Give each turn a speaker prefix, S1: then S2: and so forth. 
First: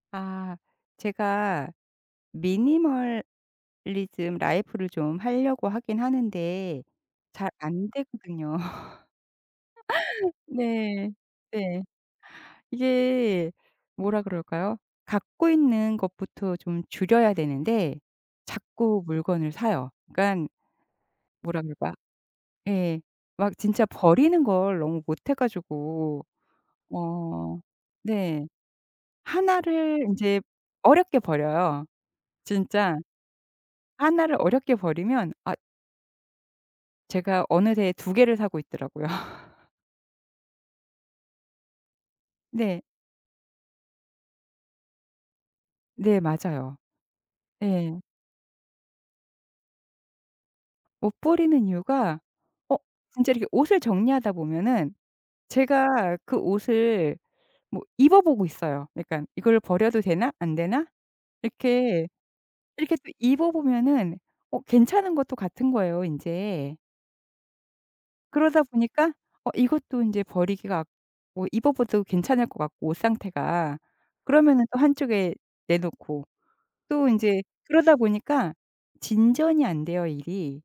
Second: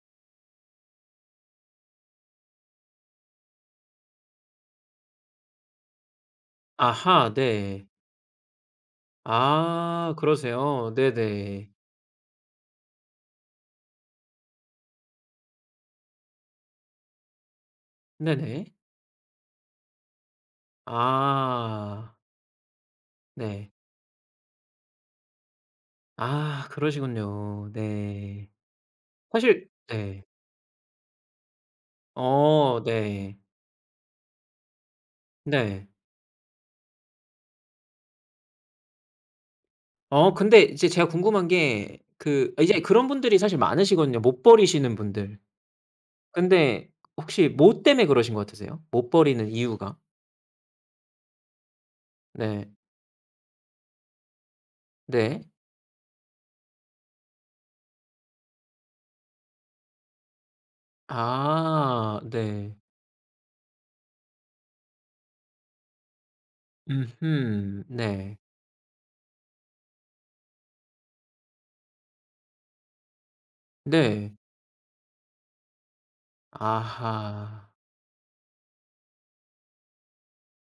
S1: 아 제가 미니멀리즘 라이프를 좀 할려고 하긴 하는데
S2: 아하.
S1: 잘
S2: 네.
S1: 안되거든요.
S2: 아 그러세요.
S1: 네.
S2: 네네.
S1: 네. 이게 뭐라 그럴까요? 갖고 있는 것부터 좀 줄여야 되는데
S2: 네네.
S1: 자꾸 물건을 사요. 그니깐 뭐라 그럴까?
S2: 아.
S1: 예. 막
S2: 네.
S1: 진짜 버리는 걸 너무 못해 가지고
S2: 아
S1: 어
S2: 그러시군요.
S1: 네.
S2: 네.
S1: 1
S2: 사실
S1: 를
S2: 네.
S1: 인제 어렵게 버려요,
S2: 어
S1: 진짜.
S2: 네.
S1: 1를 어렵게 버리면 아
S2: 네.
S1: 제가 어느새에 2 개를 사고 있더라고요.
S2: 어 근데 이제 제가 궁금한 게 그 이제
S1: 네.
S2: 그런 분들이 사실 많으시거든요, 못 버리시는 분들.
S1: 네 맞아요.
S2: 근데 혹시 뭐
S1: 예.
S2: 때문에 그러신 것 같으세요? 못 버리는 이유가?
S1: 못 버리는 이유가
S2: 네.
S1: 어 진짜 이렇게 옷을 정리하다 보면은
S2: 네.
S1: 제가 그 옷을 뭐 입어보고 있어요, 약간. '이걸 버려도 되나 안 되나?' 이렇게,
S2: 아 네.
S1: 이렇게 또 입어보면 어 괜찮은 것도 같은 거예요, 인제.
S2: 음흠 네.
S1: 그러다 보니까 어 이것도 인제 버리기가 아 어 입어봐도 괜찮을 것 같고, 옷 상태가.
S2: 네.
S1: 그러면은 또 한쪽에 내놓고 또 인제
S2: 아하.
S1: 그러다 보니까 진전이 안 돼요, 일이.